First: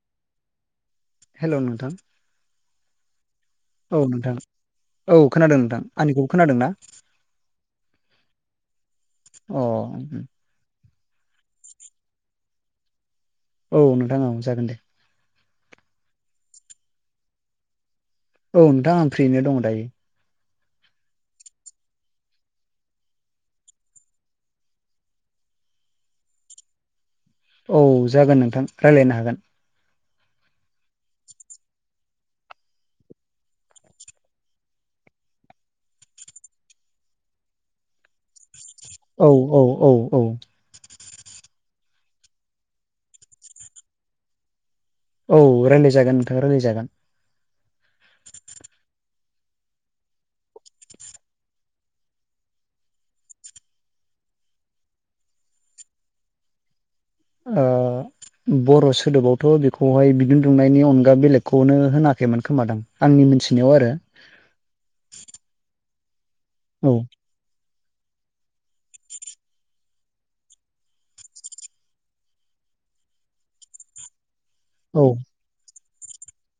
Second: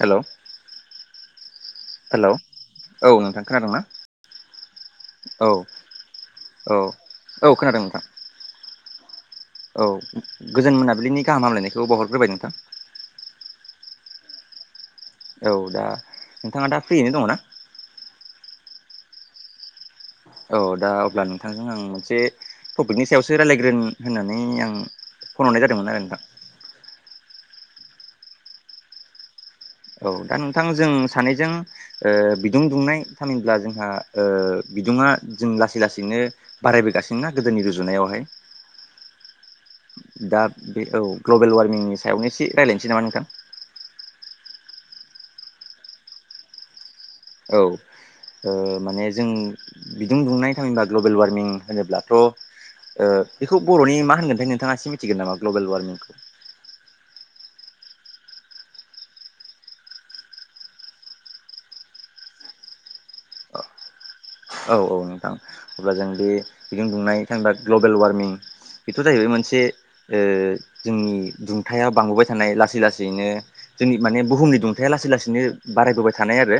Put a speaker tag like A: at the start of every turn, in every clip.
A: हेल'
B: hello नोंथां
A: hello औ नोंथां खोनादों ना?
B: औ नोंथां
A: औ
B: खोनादों नोंथां आंनिखौबो खोनादों ना
A: औ औ खोनादों नोंथां।
B: अ
A: औ गोजोन मोनाबिलिनि गाहाम हामलायनायखौ बावहरग्रोबाय नोंथां।
B: औ नोंथां ओं जागोन दे।
A: औ दा नोंथाङा दा फ्रियैनो दङ' ना?
B: औ नोंथां आं फ्रियैनो दङ' दायो।
A: औ दा अब्ला नोंथांजों आं मोनसे टपिकनि सायावसो रायज्लायग्रोनि होननानै आं फन हरनाय जादोंमोन आरो नोंथां।
B: औ जागोन नोंथां रायज्लायनो हागोन
A: औ दा नोंथां जों सानैजों ओ बिदुं दुंनाय थामहिनबा जोंहा बिदुङा जों लासै लासैनो बारायबोगासिनो ना गोदोनि रुजुनायावहाय
B: औ औ औ औ
A: दा बे औ ग्ल'बेल वार्मिंनि सायावनो एसे रायज्लायनोसै नामा नोंथां?
B: औ रायज्लायजागोन नोंथां रायज्लायजागोन
A: औ ओ माने जों बिदि बुंनाय थामहिनबा ग्लबेल वार्मिं होनोब्लाथ' ओ बेखौ बर'नि मा होनगोनथाय नोंथाङा एसे मिथिगोन नामा ग्ल'बेल वार्मिंखौ?
B: ओ बर' सोदोबावथ' बेखौहाय बिदुं दुंनायनि अनगा बेलेगखौनो होनाखैमोन खोमादां आंनि मोनथिनायाव आरो
A: औ औ नोंथां अब्ला जों बे बिदुं
B: औ
A: दुंनाय थामहिनबा ग्लबेल वारमिं बेथ' जाहैबाय मोनसे ओ जोंनि दुंथाया बांबोबाय थानाय लासै लासैनो जोंनि माने बुहुमनि दुं- थाया
B: औ
A: लासै लासैनो बारायबोबाय थानाय आरो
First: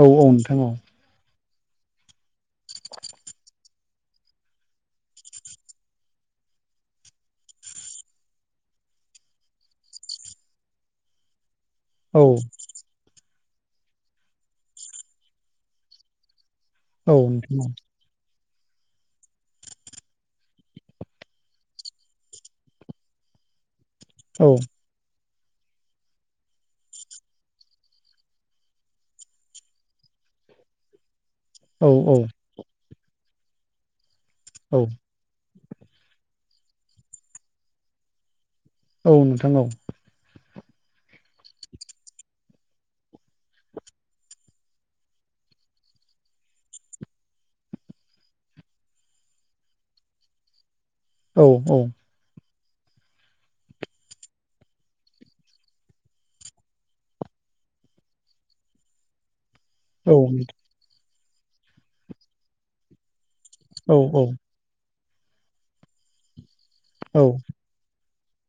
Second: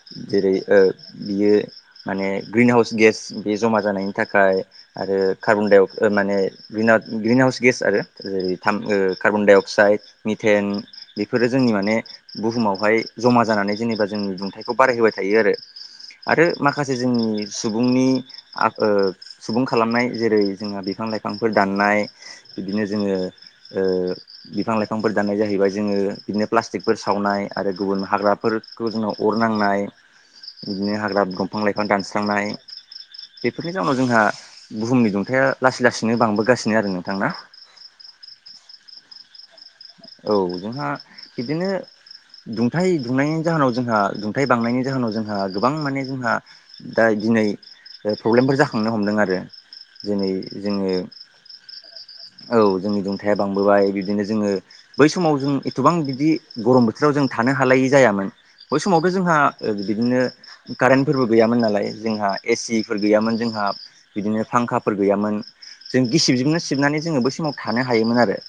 B: औ औ
A: जेरै
B: नोंथां औ
A: बियो माने ग्रिन हाउस गेस बे जमा जानायनि थाखाय आरो कार्बन डाइ अक्साइद माने- ग्रिनाव ग्रिन हाउस गेस आरो जेरै थाम कार्बन डाइ अक्साइड मिथेन बेफोरो जोंनि माने
B: औ
A: बुहुमावहाय जमा जानानै जेनेबा जोंनि दुंथाइखौ बारायहोबाय थायो आरो आरो माखासे
B: औ
A: जोंनि
B: नोंथां
A: सुबुंनि सुबुं खालामनाय जेरै जोंहा बिफां लाइफांफोर दाननाय बिदिनो जोङो
B: औ
A: बिफां लाइफां बिफांफोर दाननाय जाहैबाय जोङो बिदिनो प्लास्टिकफोर सावनाय आरो गुबुन हाग्राफोरखौ जोंनाव अर नांनाय बिदिनो हाग्रा दंफां लाइफां
B: औ
A: दानस्रांनाय बेफोरनि जाउनाव जोंहा
B: औ
A: बुहुमनि दुंथाया लासै लासैनो बांबोगासिनो आरो नोंथां ना
B: औ नोंथां औ
A: औ जोंहा बिदिनो दुंथाइ दुंनायनि जाहोनाव जोंहा दुंथाइ बांनायनि जाहोनाव जोंहा गोबां माने जोंहा दा दिनै प्रब्लेमफोर जाखांनो हमदों आरो जेरै जोङो
B: औ औ
A: औ जोंनि दुंथाया बांबोबाय बिदिनो जोङो बै समाव जों एथबां बिदि गरम बोथोराव जों थानो हालायै जायामोन बै समावथ' जोंहा
B: औ
A: बिदिनो कारेन्टफोरबो गैयामोन नालाय जोंहा एसिफोर गैयामोन जोंहा बिदिनो फांखाफोर गैयामोन जों गिसिबजोंनो सिबनानै
B: औ
A: जोङो बै समाव थानो हायोमोन आरो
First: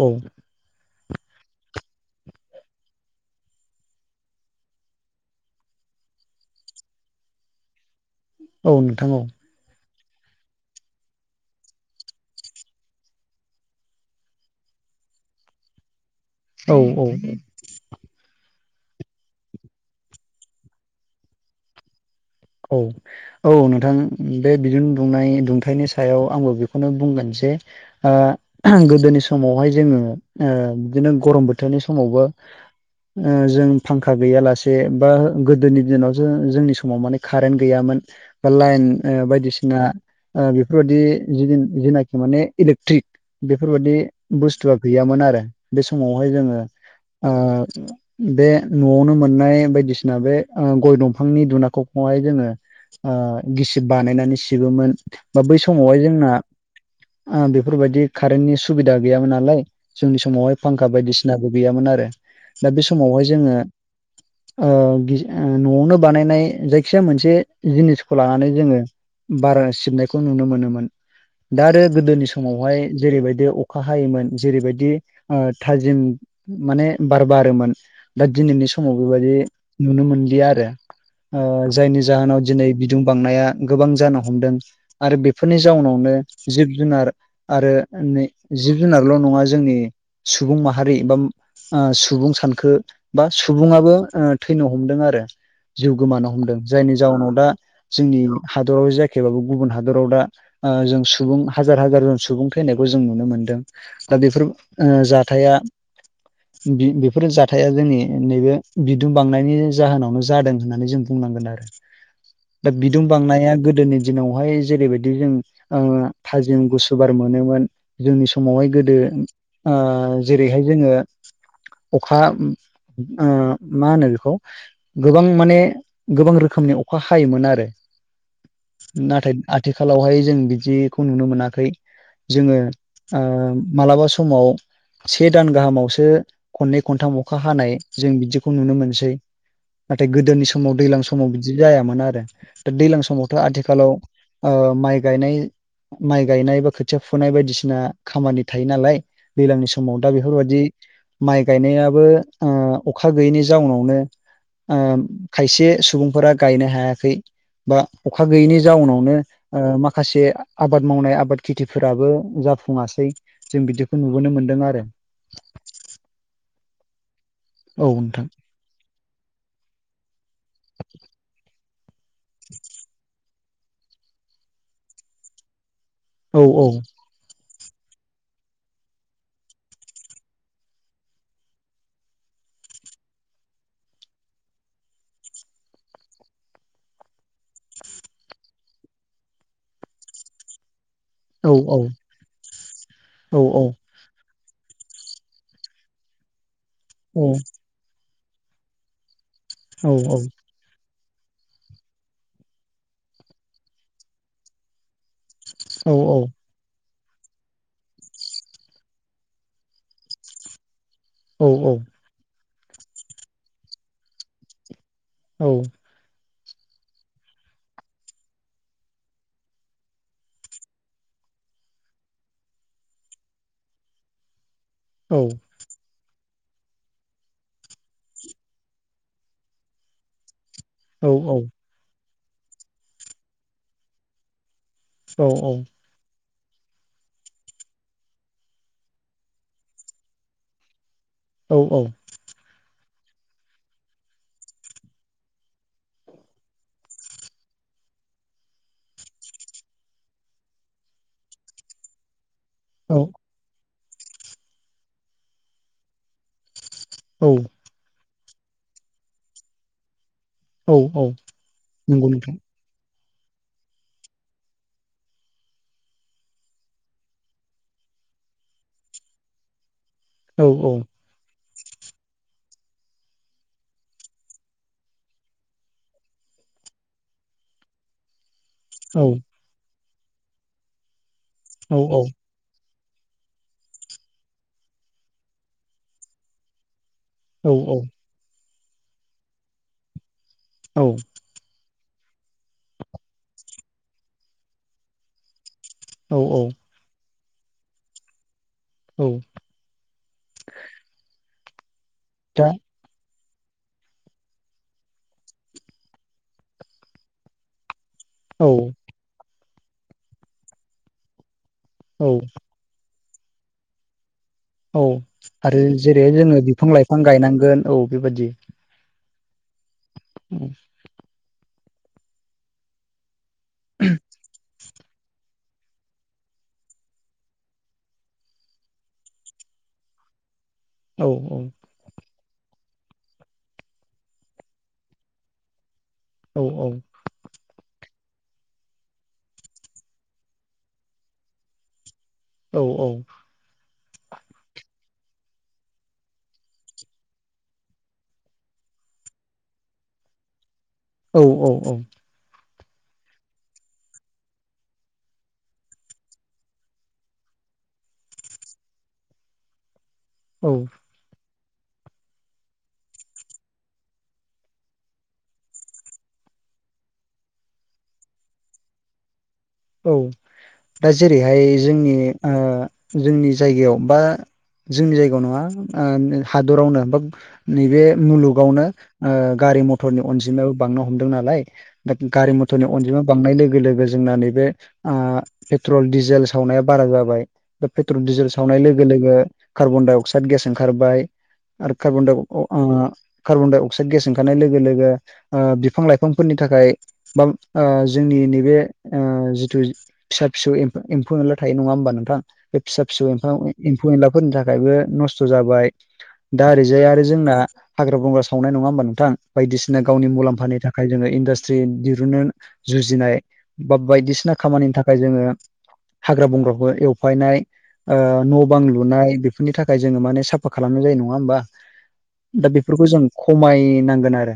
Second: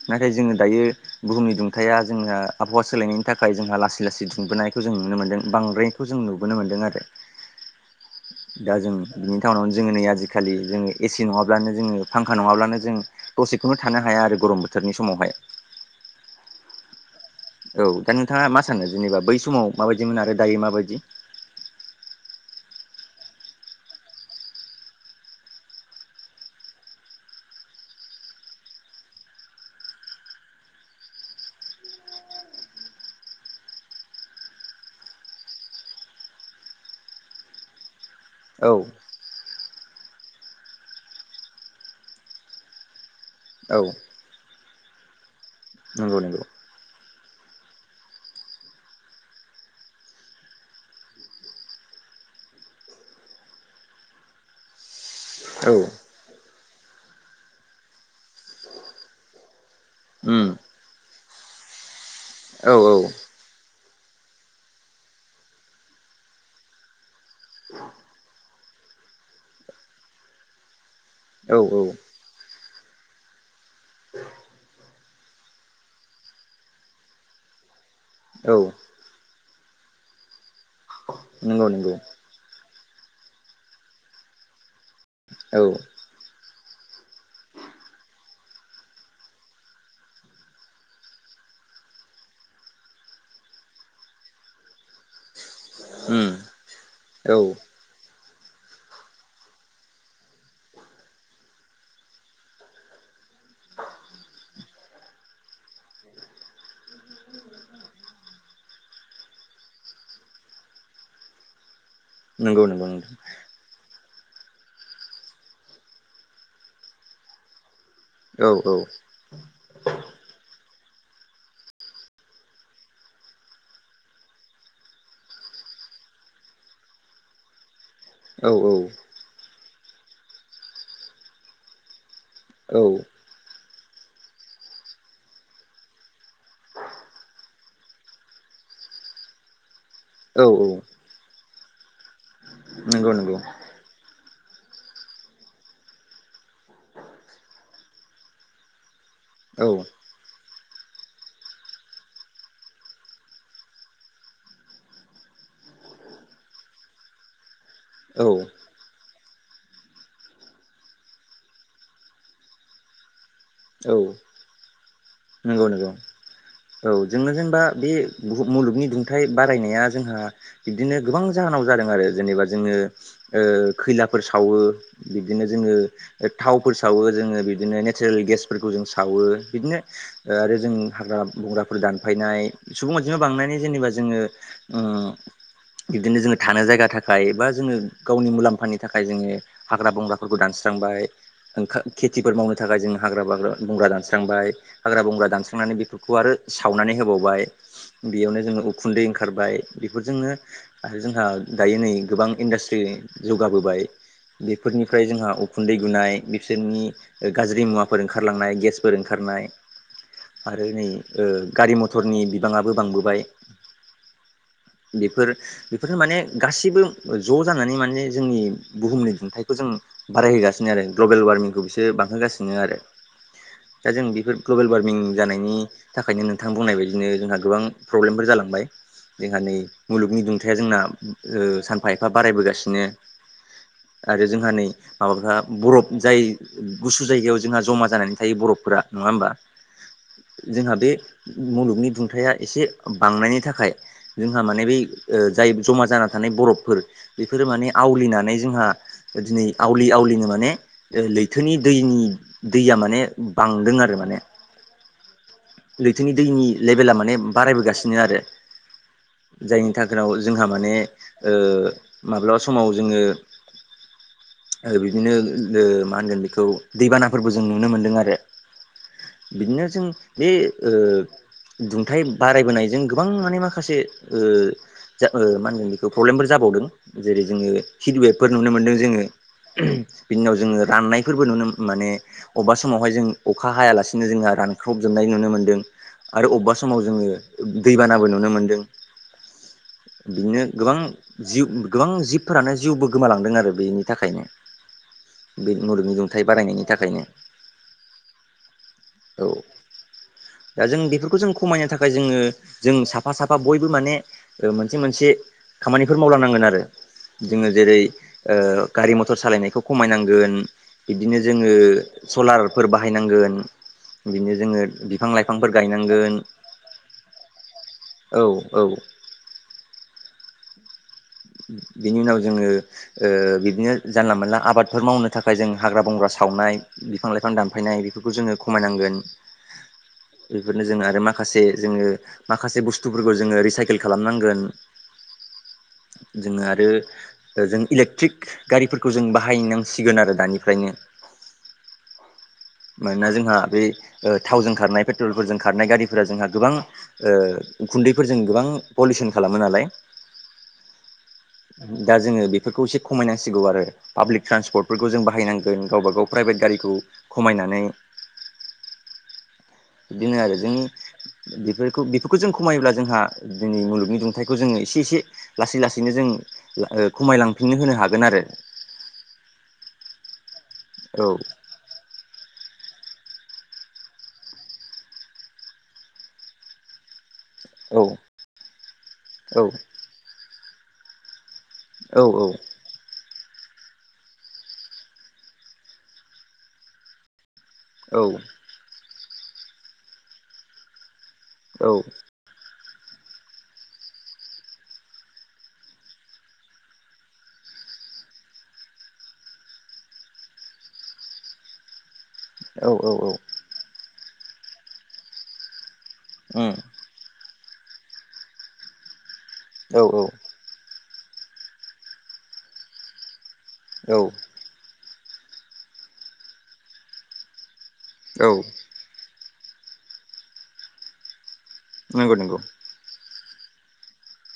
B: औ
A: नाथाय जोङो दायो बुहुमनि दुंथाया जोंना आबहावा सोलायनायनि थाखाय जोंहा लासै लासै दुंबोनायखौ जों नुनो मोनदों बांद्राय खौ जों नुबोनो मोनदों आरो दा
B: औ
A: जों
B: नोंथां औ
A: बे टाउनाव जोङो नै आजिखालि जोङो एसि नङाब्लानो जोङो फांखा नङाब्लानो जों दसेखौनो थानो हाया आरो गरम बोथोरनि समावहाय
B: औ औ औ
A: औ दा नोंथाङा मा सानो जेनेबा बै समाव माबायदिमोन आरो दायो माबायदि
B: औ औ नोंथां बे बिदुन दुंनाय दुंथाइनि सायाव आंबो बेखौनो बुंगोन जे गोदोनि समावहाय जोङो बिदिनो गरम बोथोरनि समावबो जों फांखा गैयालासे बा गोदोनि दिनाव जों जोंनि समाव माने कारेन्ट गैयामोन बा
A: औ
B: लाइन बायदिसिना बेफोरबायदि जेनाखि माने इलेकट्रिक
A: औ
B: बेफोरबायदि बुस्थुआ गैयामोन आरो बे
A: नंगौ
B: समावहाय
A: नंगौ
B: जोङो बे न'आवनो मोननाय बायदिसिना बे गय दंफांनि दुनाखौ हाय जोङो गिसिब बानायनानै सिबोमोन बा बै
A: औ
B: समावहाय जोंना बेफोरबायदि कारेन्टनि सुबिदा गैयामोन नालाय जोंनि
A: उम
B: समावहाय फांखा बायदिसिनाबो गैयामोन आरो
A: औ
B: दा बे
A: औ
B: समावहाय जोङो न'आवनो बानायनाय जाय खिया मोनसे जिनिसखौ लानानै जोङो बारा सिबनायखौ नुनो मोनोमोन
A: औ
B: दा आरो गोदोनि समावहाय जेरैबायदि अखा हायोमोन जेरैबायदि थाजिम माने बार बारोमोन दा
A: औ
B: दिनैनि समाव बेबायदि नुनो मोनलिया आरो
A: नंगौ नंगौ
B: जायनि जाहोनाव दिनै बिदुं बांनाया गोबां जानो हमदों आरो
A: औ
B: बेफोरनि जाउनावनो जिब जुनार आरो जिब जुनारल' नङा जोंनि सुबुं माहारि एबा सुबुं सानखो बा सुबुङाबो थैनो हमदों आरो जिउ गोमानो
A: उम
B: हमदों जायनि जाउनाव
A: औ
B: दा जोंनि हादराव जायाखैबाबो गुबुन हादराव दा जों सुबुं हाजार हाजार जन सुबुं थैनायखौ जों नुनो मोनदों दा बेफोर जाथाया बेफोर जाथाया जोंनि नैबे बिदुं बांनायनि जाहोनावनो जादों होननानै जों बुंनांगोन आरो
A: नंगौ
B: दा
A: नंगौ
B: बिदुं
A: नोंथां
B: बांनाया गोदोनि दिनावहाय जेरैबायदि जों थाजिम गुसुु बार मोनोमोन जोंनि
A: औ औ
B: समावहाय गोदो जेरैहाय जोङो अखा मा होनो बेखौ गोबां माने गोबां रोखोमनि अखा हायोमोन आरो।
A: औ औ।
B: नाथाय आथिखालावहाय जों बिदिखौ नुनो मोनाखै। जोङो
A: औ
B: मालाबा समाव। से दान गाहामावसो खननै खनथाम अखा हानाय जों बिदिखौ नुनो मोनसै। नाथाय
A: औ
B: गोदोनि समाव दै समाव बिदि जायामोन आरो दा दैज्लां
A: नंगौ
B: समावथ'
A: नंगौ
B: आथिखालाव माइ गायनाय। माइ गायनाय बा खोथिया फुनाय बायदिसिना खामानि थायो नालाय
A: औ
B: दैज्लांनि समाव दा बेफोरबायदि माइ गायनायाबो अखा गैयैनि जाउनावनो खायसे सुबुंफोरा गायनो हायाखै बा अखा
A: औ
B: गैयिनि जाउनावनो माखासे आबाद मावनाय आबाद खेथिफोराबो जाफुङासै जों
A: औ
B: बिदिखौ नुबोनो मोन्दों आरो।
A: नंगौ नंगौ औ जोंनो जेनबा बे
B: औ नोंथां
A: बुहु मुलुगनि दुंथाइ बारायनाया जोंहा बिदिनो गोबां जाहोनाव जादों आरो जेनेबा जोङो खैलाफोर सावो बिदिनो जोङो
B: औ औ
A: थावफोर सावो ज बिनो नेचारेल गेसफोरखौ जों सावो बिदिनो आरो जों हाग्रा बग्रा फोर दानफायनाय सुबुं मथिनो बांनानै जेनेबा जोङो बिदिनो जोङो थानो जायगा थाखाय बा जोङो गावनि मुलाम्फानि थाखाय जोङो हाग्रा बंग्राफोरखौ दानस्रांबाय। ओं
B: औ औ
A: खेथिफोर मावनो थाखाय जों हाग्रा
B: औ
A: बाग्रा बंग्रा दानस्रांबाय। हाग्रा बंग्रा दानस्रांनानै बेफोरखौ आरो सावनानै
B: औ
A: होबावबाय बेयावनो जोङो खुन्दै ओंखारबाय
B: औ
A: बेफोरजोंनो
B: औ
A: आरो जोंहा दायो नै गोबां इन्डासट्रि जौगाबोबाय बेफोरनिफ्राय जोंहा खुन्दै
B: औ
A: गुनाय
B: औ
A: बिसोरनि गाज्रि मुवाफोर ओंखारलांनाय गेसफोर ओंखारनाय आरो नै
B: औ
A: गारि मथरनि बिबाङाबो बांबोबाय बेफोर
B: औ
A: बेफोरखौनो माने गासैबो ज' जानानै माने जोंनि बुहुमनि दुंथाइखौ जों बारायहोगासिनो आरो ग्लबेल वार्मिंखौ बिसो बांहोगासिनो आरो दा जों बेफोर ग्लबेल वार्मि
B: औ
A: मिं जानायनि थाखायनो नोंथां बुंनाय बायदिनो जोंहा गोबां प्रब्लेमफोर जालांबाय। जोंहा नै मुलुगनि दुंथाया जोंना
B: औ
A: सानफा एफा बारायबोगासिनो आरो जोंहा नै
B: औ
A: माबाफ बरफ जाय गुसु जायगायाव जोंहा जमा जानानै थायो बरफफोरा नङा होमबा? जोंहा बे
B: औ
A: मुलुगनि दुंथाया एसे बांनायनि थाखाय जोंहा माने बै जाय जमा जाना थानाय बरफफोर बेफोरो माने आवलिनानै जोंहा दिनै आवलि आवलिनो माने लैथोनि दैनि दैया माने
B: औ
A: बांदों आरो माने लैथोनि दैनि लेभेला माने
B: औ
A: बारायबोगासिनो आरो जायनि थाखायनाव जोंहा
B: औ
A: माने
B: औ नंगौ नोंथां
A: माब्लाब समाव जोङो बिदिनो मा होनगोन बेखौ दैबानाफोरबो जों नुनो मोनदों आरो बिदिनो जों बे
B: औ
A: दुंथाय बारायबोनायजों गोबां माने माखासे जा मा होनगोन बेखौ प्रब्लेमफोर जाबावदों जेरै जोङो हिडवेबफोर नुनो मोनदों। जोङो
B: औ
A: बिनि उनाव जोङो राननायफोरबो नुनो
B: औ
A: माने
B: औ
A: अबेबा समावहाय जों अखा हायालासिनो जोंहा रानख्रबजोबनाय नुनो मोनदों आरो अबेबा समाव जोङो दैबानाबो नुनो मोनदों बिदिनो गोबां
B: औ
A: जिउ गोबां जिबफोरानो जिउबो गोमालांदों आरो बेनि थाखायनो बे मुलुगनि
B: औ
A: दुंथाइ बारायनायनि थाखायनो
B: औ
A: दा जों बेफोरखौ जों खमायनो थाखाय जोंङो
B: दा
A: जों साफा साफा साफा बयबो माने मोनसे मोनसे खामानिफोर मावलांनांगोन आरो जोंङो जेरै
B: औ
A: गारि मथर सालायनायखौ खमायनांगोन बिदिनो जोंङो
B: औ
A: सलार फोर बाहायनांगोन बिदिनो जोंङो
B: औ आरो जेरै जोंङो बिफां लाइफां गायनांगोन औ बेबादि
A: औ
B: औ
A: बिनि उनाव जोंङो बिदिनो जानला मोनानला आबाद बेफोर मावनो थाखाय जों हाग्रा बंग्रा सावनाय बिफां लाइफां दानफायनाय बेफोरखौ जोंङो खमायनांगोन [inaudible] बेफोरनो जोंङो आरो
B: औ
A: माखासे जोंङो माखासे बुस्थुफोरखौ जोंङो रिसाइकेल खालामनांगोन।
B: औ
A: जोंङो
B: औ
A: आरो जों इलेक्ट्रिक गारिफोरखौ जों बाहायनांसिगोन आरो दानिफ्रायनो
B: औ
A: मानोना जोंहा बेै थावजों खारनाय पेट्रलफोरजों खारनाय गारिफोरा जोंहा गोबां गुन्दैफोरजों गोबां पलिउसन खालामो नालाय
B: औ
A: दा जोंङो बे बेफोरखौ एसे खमायनांसिगौ आरो पाब्लिक ट्रान्सपर्टफोरखौ जों बाहायनांगोन गावबा गाव प्राइभेट गारिखौ खमायनानै बिदिनो आरो
B: औ
A: जोंनि बेफोरखौ बेफोरखौ जों खमायोब्ला जोंहा दिनै मुलुगनि दुंथाइखौ जोंङो एसे एसे लासै लासैनो जों खमायलांफिननो होनो हागोन आरो
B: औ दा
A: औ
B: जेरैहाय जोंनि जोंनि जायगायाव बा जोंनि जायगायाव नंङा हादरावनो बा
A: औ
B: नैबे मुलुगावनो गारि मथरनि अनजिमायाबो बांनो हमदों नालाय दा
A: औ
B: गारि मथरनि अनजिमा बांनाय लोगो लोगो जोंना नैबे पेट्रल डिजेल सावनाया बारा जाबाया
A: औ
B: पेट्रलिजेल सा सावनाय लोगो लोगो कार्बन डाइ अक्साइद गेस ओंखारबाय आरो कार्बनाइ कार्बन डाइ अक्साइद गेस ओंखारनाय लोगो लोगो बिफां लाइफांफोरनि थाखाय बा जोंनि नैबे जिथु फिसा फिसौ एम्फौ मोनला थायो नंङा होनोमबा नोंथां बे
A: औ
B: फिसा
A: औ
B: फिसौ
A: औ
B: एम्फौ एम्फौ एनलाफोरनि थाखायबो नस्थ' जाबाय
A: उम
B: दा ओरैजाय आरो जोंना हाग्रा बंग्रा सावनाय नंङा होमबा नोंथां बायदिसिना
A: औ
B: गावनि मुलाम्फानि थाखाय थाखाय जोंङो इडास्ट्रि दिरुननो जुजिनाय बा
A: औ
B: बायदिसिना खामानिनि थाखाय जोंङो हाग्रा बंग्राखौ एवफायनाय
A: औ
B: न' बांलु थाखाय जोंनो माने सापट खालामनाय जायो नंङा होमबा
A: नंगौ नंगौ
B: बेफोरखौ जों खमायनांगोन आरो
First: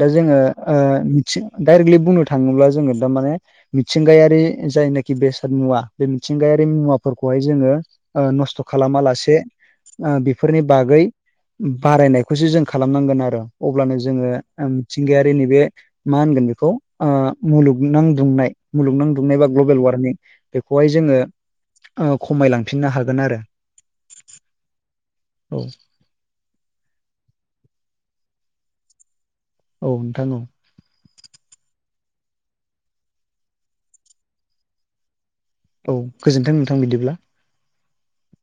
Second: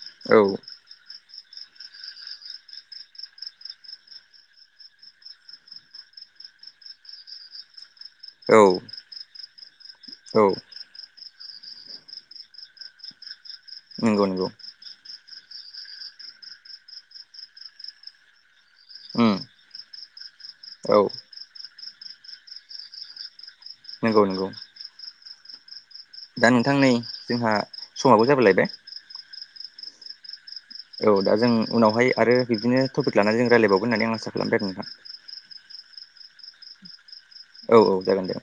B: दा
A: औ
B: जोंङो डाइरेक्टलि बुंनो थांङोब्ला जोंङो दामाने मिथिंगायारि जायनाखि बेसाद मुवा बे मिथिंगायारि मुवाफोरखौहाय जोंङो
A: औ
B: नस्थ' खालामा लासे
A: औ
B: बेफोरनि बागै बारायनायखौसो जों खालामनांगोन आरो अब्लानो
A: नंगौ
B: जोंङो
A: नंगौ
B: मिथिंगायारि नैबे मा होनगोन बेखौ ओ मुलुगनां दुंनाय मुलुगनां
A: उम
B: दुंनाय बा ग्लबेल वारमिं बेखौहाय
A: औ
B: जोंङो खमायलांफिननो हागोन आरो
A: नंगौ नंगौ
B: औ
A: दा नोंथां नै जोंहा समाबो जाबो लायबाय
B: औ नोंथां औ
A: औ दा जों उनावहाय आरो बिदिनो टपिक लानानै जों रायलायबावगोन होन्नानै आं आसा खालामदों आरो नोंथां।
B: औ गोजोन्थों नोंथां बिदिब्ला
A: औ औ जागोन दे